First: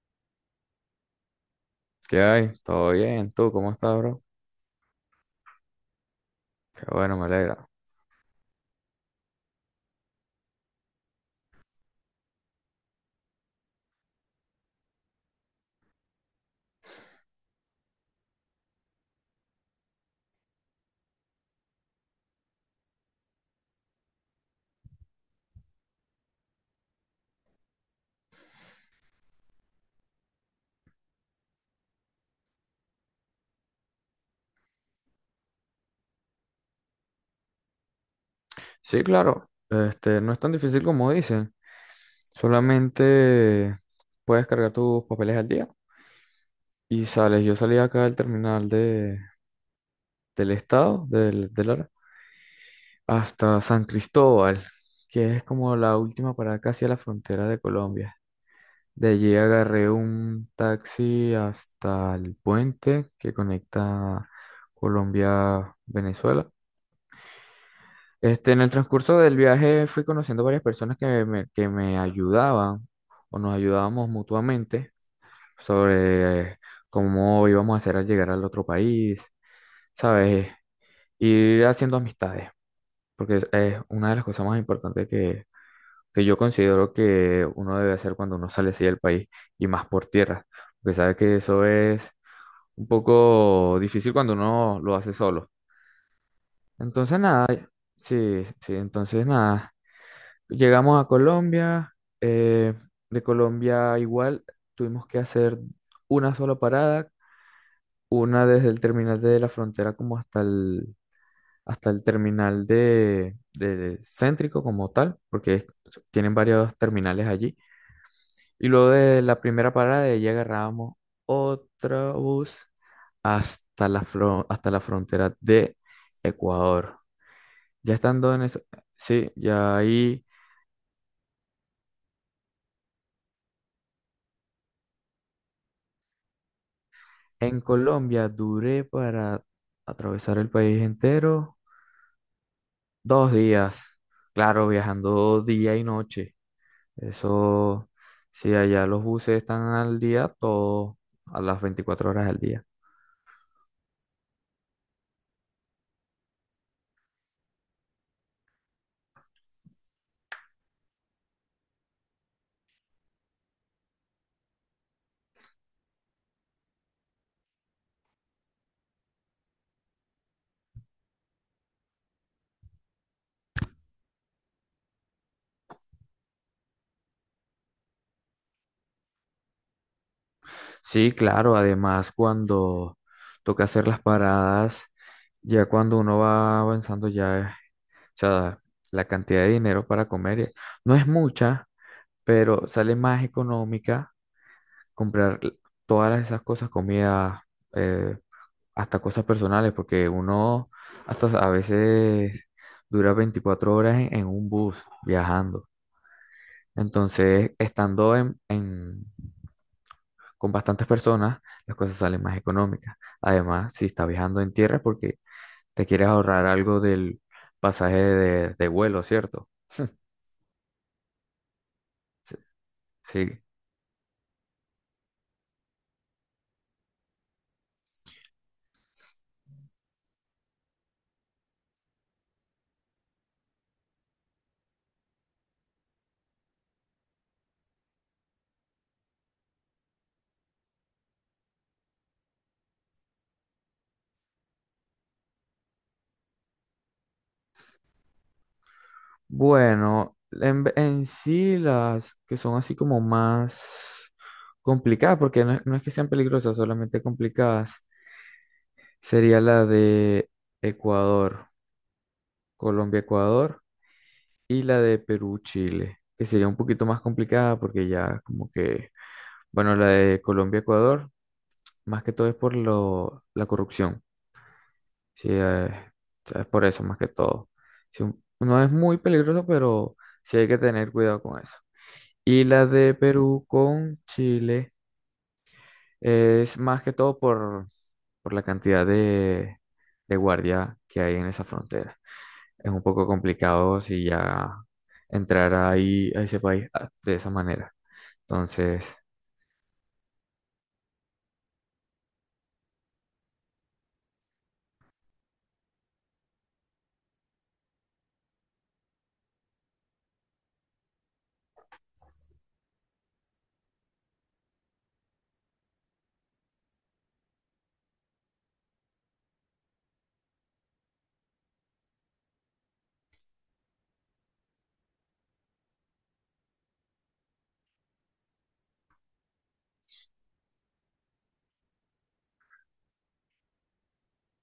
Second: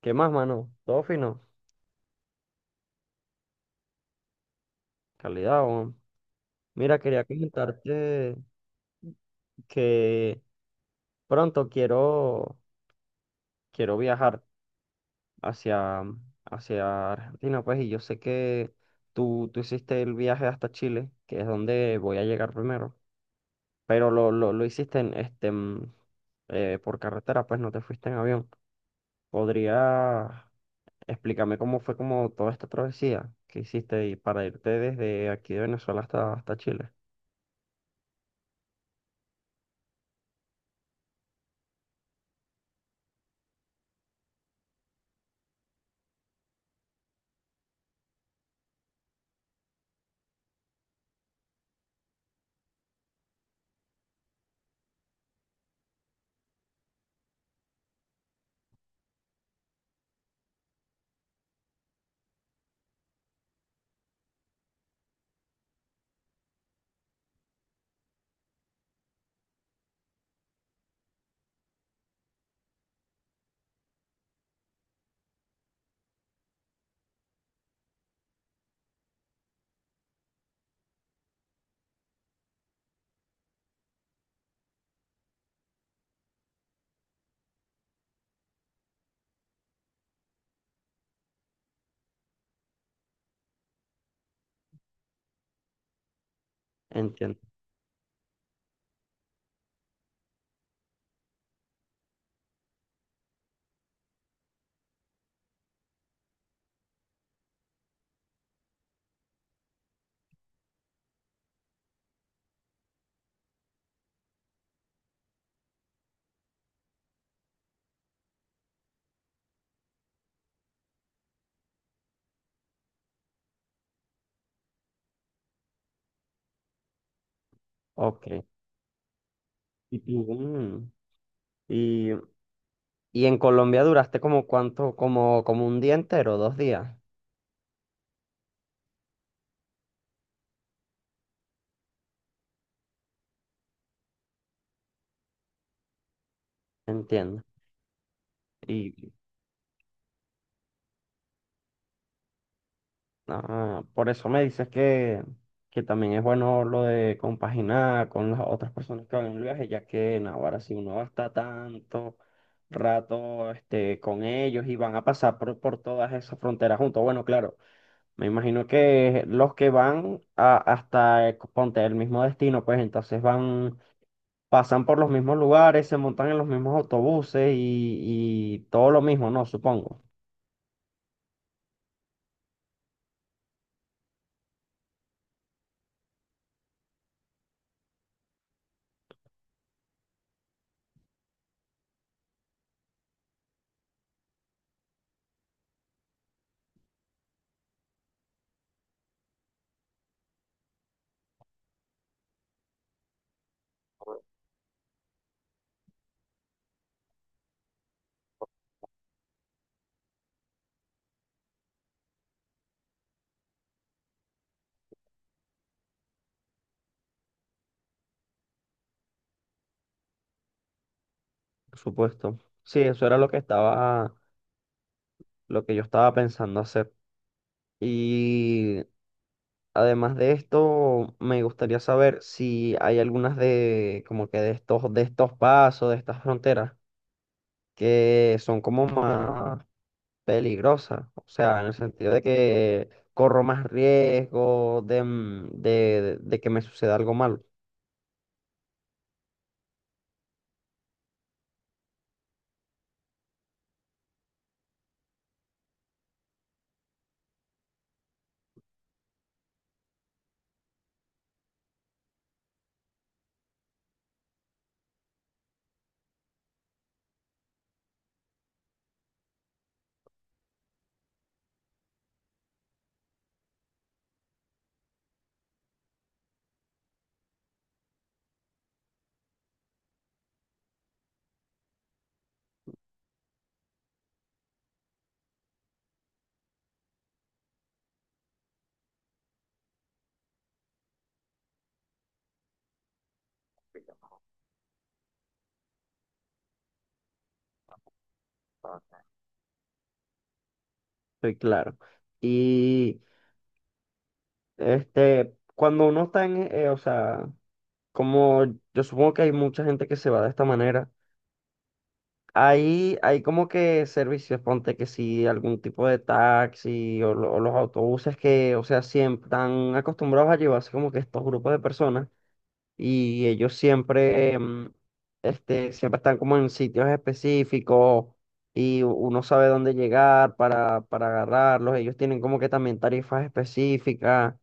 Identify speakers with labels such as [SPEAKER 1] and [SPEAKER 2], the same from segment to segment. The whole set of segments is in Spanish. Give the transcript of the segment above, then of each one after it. [SPEAKER 1] ¿Qué más, mano? Todo fino.
[SPEAKER 2] ¿Qué hay? ¿Todo bien? ¿Tú cómo estás, bro?
[SPEAKER 1] Calidad, weón.
[SPEAKER 2] Qué
[SPEAKER 1] Mira,
[SPEAKER 2] bueno,
[SPEAKER 1] quería
[SPEAKER 2] me alegra.
[SPEAKER 1] comentarte que pronto quiero viajar hacia, hacia Argentina, pues, y yo sé que tú hiciste el viaje hasta Chile, que es donde voy a llegar primero, pero lo hiciste en, este, por carretera, pues no te fuiste en avión. ¿Podría explicarme cómo fue como toda esta travesía que hiciste y para irte desde aquí de Venezuela hasta, hasta Chile?
[SPEAKER 2] Sí, claro. No es tan difícil como dicen. Solamente puedes cargar tus papeles al día y sales. Yo salí acá del terminal del estado, del Lara, hasta San Cristóbal, que es como la última parada casi a la frontera de Colombia. De allí agarré un taxi hasta el puente que conecta Colombia-Venezuela. En el transcurso del viaje fui conociendo varias personas que me ayudaban o nos ayudábamos mutuamente sobre cómo íbamos a hacer al llegar al otro país, ¿sabes? Ir haciendo amistades, porque es una de las cosas más importantes que yo considero que uno debe hacer cuando uno sale así del país y más por tierra, porque sabe que eso es un poco difícil cuando uno lo hace solo. Entonces,
[SPEAKER 1] Entiendo.
[SPEAKER 2] nada, sí, sí, entonces nada. Llegamos a Colombia, eh, de Colombia igual tuvimos que hacer una sola parada, una desde el terminal de la frontera como hasta hasta el terminal de céntrico como tal, tienen varios terminales allí. Y luego de la primera parada de allí agarrábamos otro bus hasta hasta la frontera de Ecuador. Ya estando en
[SPEAKER 1] Ok.
[SPEAKER 2] eso, sí, ya ahí...
[SPEAKER 1] Mm. Y, y en Colombia duraste como cuánto, como, como un día entero, dos días,
[SPEAKER 2] En Colombia duré para atravesar el país entero 2 días. Claro, viajando día y noche.
[SPEAKER 1] entiendo.
[SPEAKER 2] Eso, si allá
[SPEAKER 1] Y
[SPEAKER 2] los buses están al día, todo a las 24 horas del día.
[SPEAKER 1] ah, por eso me dices que también es bueno lo de compaginar con las otras personas que van en el viaje, ya que en ahora si uno va a estar tanto rato este, con ellos y van a pasar por todas esas fronteras juntos. Bueno, claro, me imagino que los que van a- hasta, ponte, el mismo destino, pues entonces van pasan por los mismos lugares, se montan en los mismos autobuses y todo lo mismo, ¿no? Supongo,
[SPEAKER 2] Sí, claro, además cuando toca hacer las paradas, ya cuando uno va avanzando, ya, o sea, la cantidad de dinero para comer no es mucha, pero sale más económica comprar todas esas cosas, comida, eh, hasta cosas personales, porque uno hasta a veces dura 24 horas en un bus viajando. Entonces, con bastantes personas, las cosas salen más económicas. Además, si está viajando en tierra es porque te quieres ahorrar algo del pasaje de vuelo, ¿cierto?
[SPEAKER 1] por
[SPEAKER 2] Sí.
[SPEAKER 1] supuesto. Sí, eso era lo que
[SPEAKER 2] Sí.
[SPEAKER 1] estaba, lo que yo estaba pensando hacer. Y además de esto, me gustaría saber si hay algunas de, como que de estos pasos, de estas fronteras, que son como más peligrosas. O sea, en el sentido de que corro más riesgo de, mm, de que me suceda algo malo.
[SPEAKER 2] Bueno, en sí las que son así como más complicadas, porque no es que sean peligrosas, solamente complicadas, sería la de Ecuador, Colombia, Ecuador, y la de Perú, Chile, que sería un poquito más complicada porque ya como que, bueno, la de Colombia, Ecuador, más que todo es por la corrupción, sí, o sea, es por eso más que todo. Sí, un- no es muy peligroso, pero sí hay que tener cuidado con eso. Y la de Perú con Chile es más que todo por la cantidad de guardia que hay en esa frontera. Es un poco complicado si ya entrar ahí a ese país ah, de esa manera. Entonces,
[SPEAKER 1] Sí, claro. Y este, cuando uno está en, o sea, como yo supongo que hay mucha gente que se va de esta manera, ahí hay como que servicios, ponte que sí, algún tipo de taxi o, lo- o los autobuses que, o sea, siempre están acostumbrados a llevarse como que estos grupos de personas. Y ellos siempre, este, siempre están como en sitios específicos y u- uno sabe dónde llegar para agarrarlos. Ellos tienen como que también tarifas específicas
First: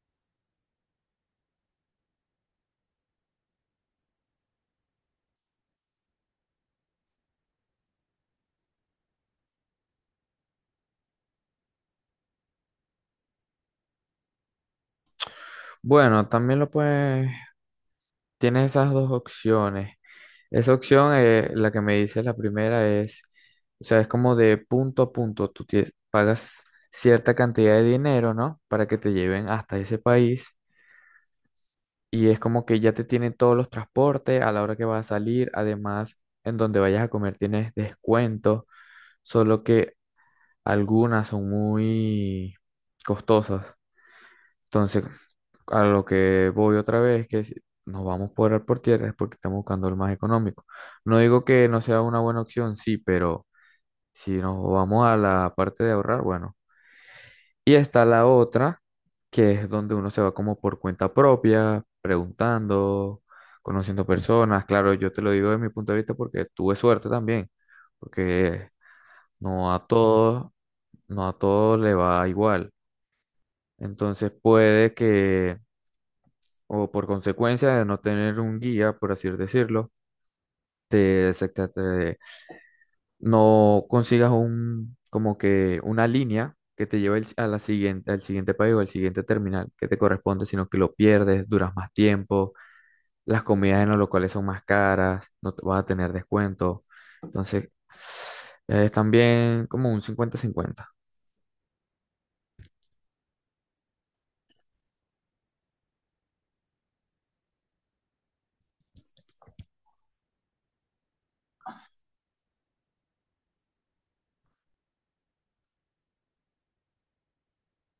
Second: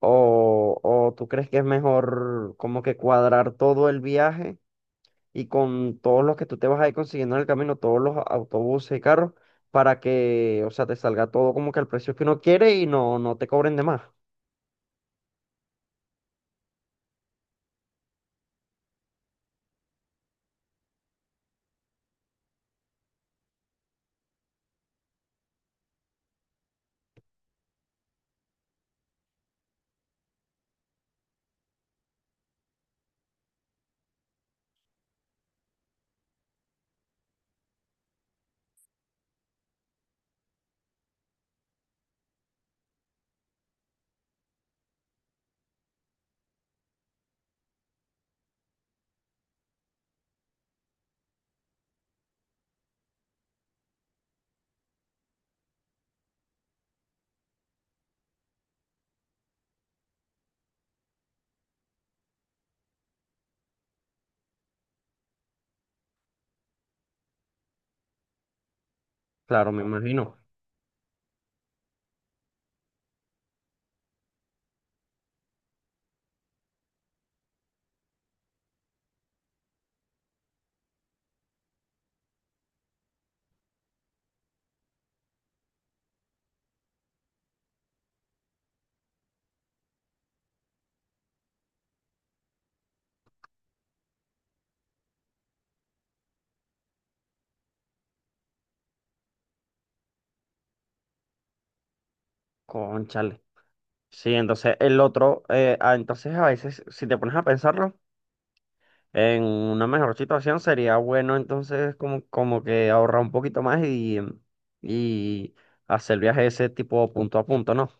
[SPEAKER 1] o tú crees que es mejor como que cuadrar todo el viaje y con todos los que tú te vas a ir consiguiendo en el camino, todos los autobuses y carros, para que, o sea, te salga todo como que al precio que uno quiere y no te cobren de más.
[SPEAKER 2] bueno, también lo puedes, tienes esas dos opciones. Esa opción, la que me dices la primera es, o sea, es como de punto a punto, tú tie- pagas cierta cantidad de dinero, ¿no? Para que te lleven hasta ese país. Y es como que ya te tienen todos los transportes a la hora que vas a salir. Además, en donde vayas a comer tienes descuentos, solo que algunas son muy costosas. Entonces, a lo que voy otra vez, que si nos vamos por el por tierra es porque estamos buscando el más económico. No digo que no sea una buena opción, sí, pero si nos vamos a la parte de ahorrar, bueno. Y está la otra, que es donde uno se va como por cuenta propia, preguntando, conociendo personas. Claro, yo te lo digo desde mi punto de vista porque tuve suerte también, porque
[SPEAKER 1] Claro,
[SPEAKER 2] no
[SPEAKER 1] me
[SPEAKER 2] a
[SPEAKER 1] imagino.
[SPEAKER 2] todos, no a todos le va igual. Entonces puede que, o por consecuencia de no tener un guía, por así decirlo, te, descarta- no consigas un, como que una línea que te lleve a la siguiente, al siguiente país o al siguiente terminal que te corresponde, sino que lo pierdes, duras más tiempo, las comidas en los locales son más caras, no te vas a tener descuento. Entonces, es también como un cincuenta cincuenta.
[SPEAKER 1] Cónchale. Sí, entonces el otro, ah, entonces a veces, si te pones a pensarlo, en una mejor situación sería bueno entonces como, como que ahorrar un poquito más y hacer el viaje ese tipo punto a punto, ¿no?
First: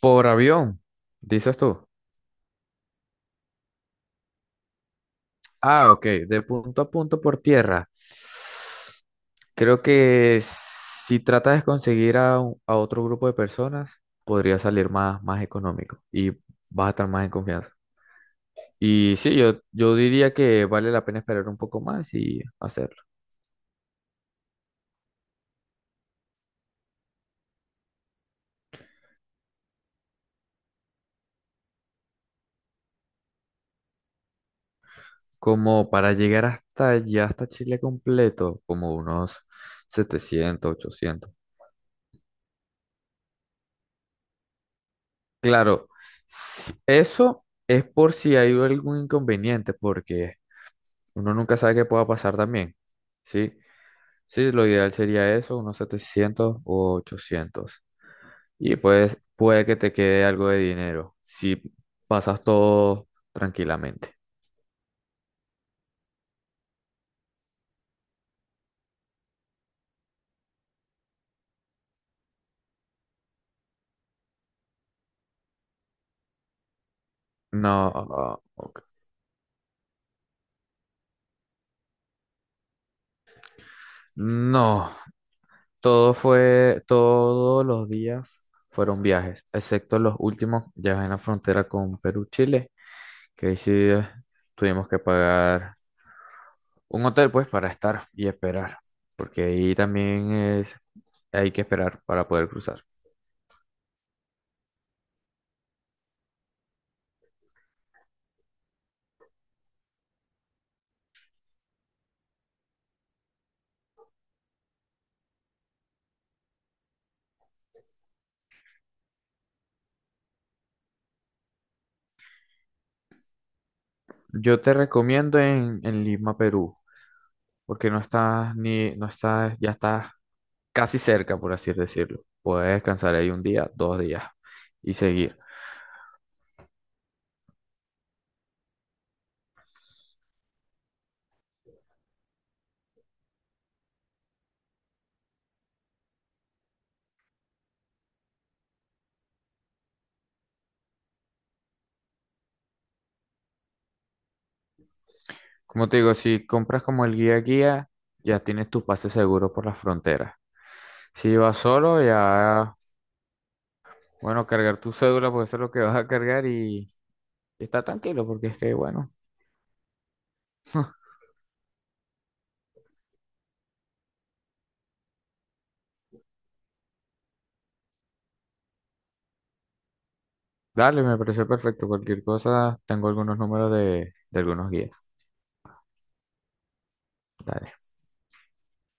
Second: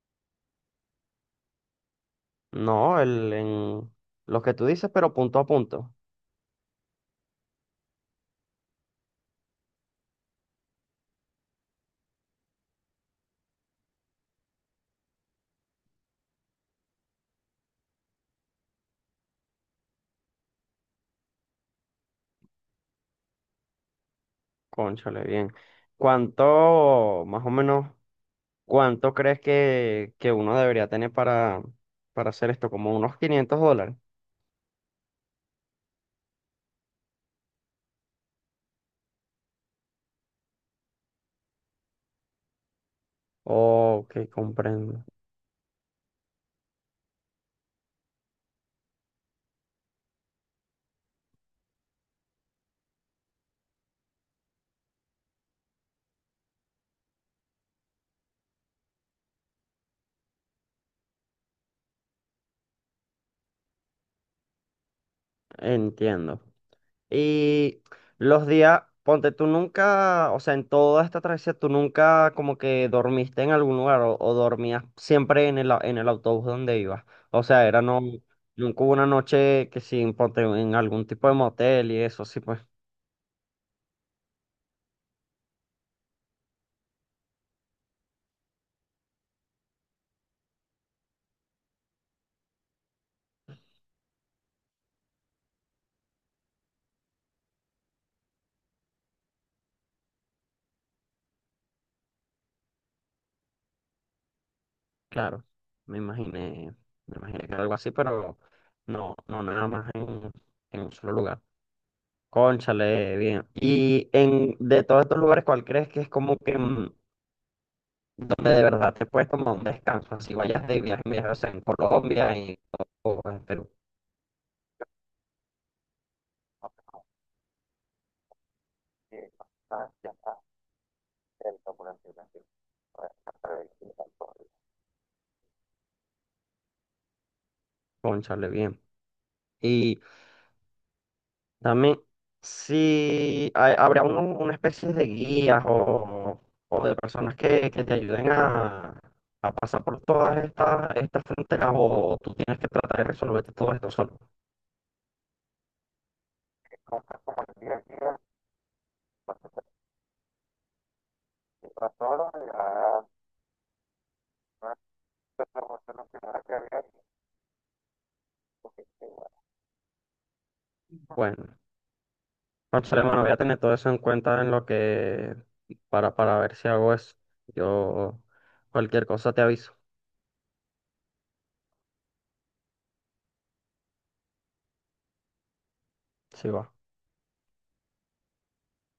[SPEAKER 2] Por avión, dices tú.
[SPEAKER 1] No, el, en lo que tú dices, pero punto a
[SPEAKER 2] Ah,
[SPEAKER 1] punto.
[SPEAKER 2] ok, de punto a punto por tierra. Creo que si tratas de conseguir a otro grupo de personas, podría salir más económico y vas a estar más en confianza. Y sí, yo diría que vale la pena esperar un poco más y hacerlo.
[SPEAKER 1] Cónchale, bien. ¿Cuánto, más o menos, cuánto crees que uno debería tener para hacer esto? ¿Como unos $500?
[SPEAKER 2] Como para llegar hasta allá, hasta Chile completo, como unos 700 800.
[SPEAKER 1] Ok, comprendo.
[SPEAKER 2] Claro, s- eso es por si hay algún inconveniente, porque uno nunca sabe qué pueda pasar también. Sí, sí, lo ideal sería eso, unos 700 u 800. Y pues puede que te quede algo de dinero si pasas todo tranquilamente.
[SPEAKER 1] Entiendo. Y los días, ponte, tú nunca, o sea, en toda esta travesía, tú nunca como que dormiste en algún lugar o dormías siempre en el, au- en el autobús donde ibas. O sea,
[SPEAKER 2] No,
[SPEAKER 1] era no,
[SPEAKER 2] ah, ok.
[SPEAKER 1] nunca hubo una noche que sin, ponte, en algún tipo de motel y eso, sí, pues,
[SPEAKER 2] No, todo fue, todos los días fueron viajes, excepto los últimos, ya en la frontera con Perú-Chile. Que ahí sí tuvimos que pagar un hotel pues para estar y esperar, porque ahí también es, hay que esperar para poder cruzar.
[SPEAKER 1] claro, me imaginé, me imaginé que era algo así, pero no, no, nada más en un solo lugar. Cónchale, bien. Y en, de todos estos lugares, ¿cuál crees que es como que mm, donde de verdad te puedes tomar un descanso, así vayas de viaje, mira, o sea, en Colombia y o en Perú.
[SPEAKER 2] Yo te recomiendo en Lima, Perú, porque no estás ni, no estás, ya estás casi cerca, por
[SPEAKER 1] Sí.
[SPEAKER 2] así
[SPEAKER 1] Bueno,
[SPEAKER 2] decirlo. Puedes descansar ahí un día,
[SPEAKER 1] sí,
[SPEAKER 2] dos días y seguir.
[SPEAKER 1] Cónchale, bien. Y también, si hay- habrá uno- una especie de guías o de personas que te ayuden a pasar por todas estas estas fronteras o tú tienes que tratar de resolverte todo esto solo.
[SPEAKER 2] Como te digo, si compras como el guía guía, ya tienes tu pase
[SPEAKER 1] Pues,
[SPEAKER 2] seguro por las fronteras. Si vas solo, ya bueno, cargar tu cédula, pues eso es lo que vas a cargar y está tranquilo, porque es que, bueno,
[SPEAKER 1] bueno, no sé, bueno, voy a tener todo eso en cuenta en lo que, para ver si hago eso. Yo cualquier cosa te aviso,
[SPEAKER 2] dale, me pareció perfecto. Cualquier cosa, tengo algunos números de algunos guías.
[SPEAKER 1] sí va.
[SPEAKER 2] Dale.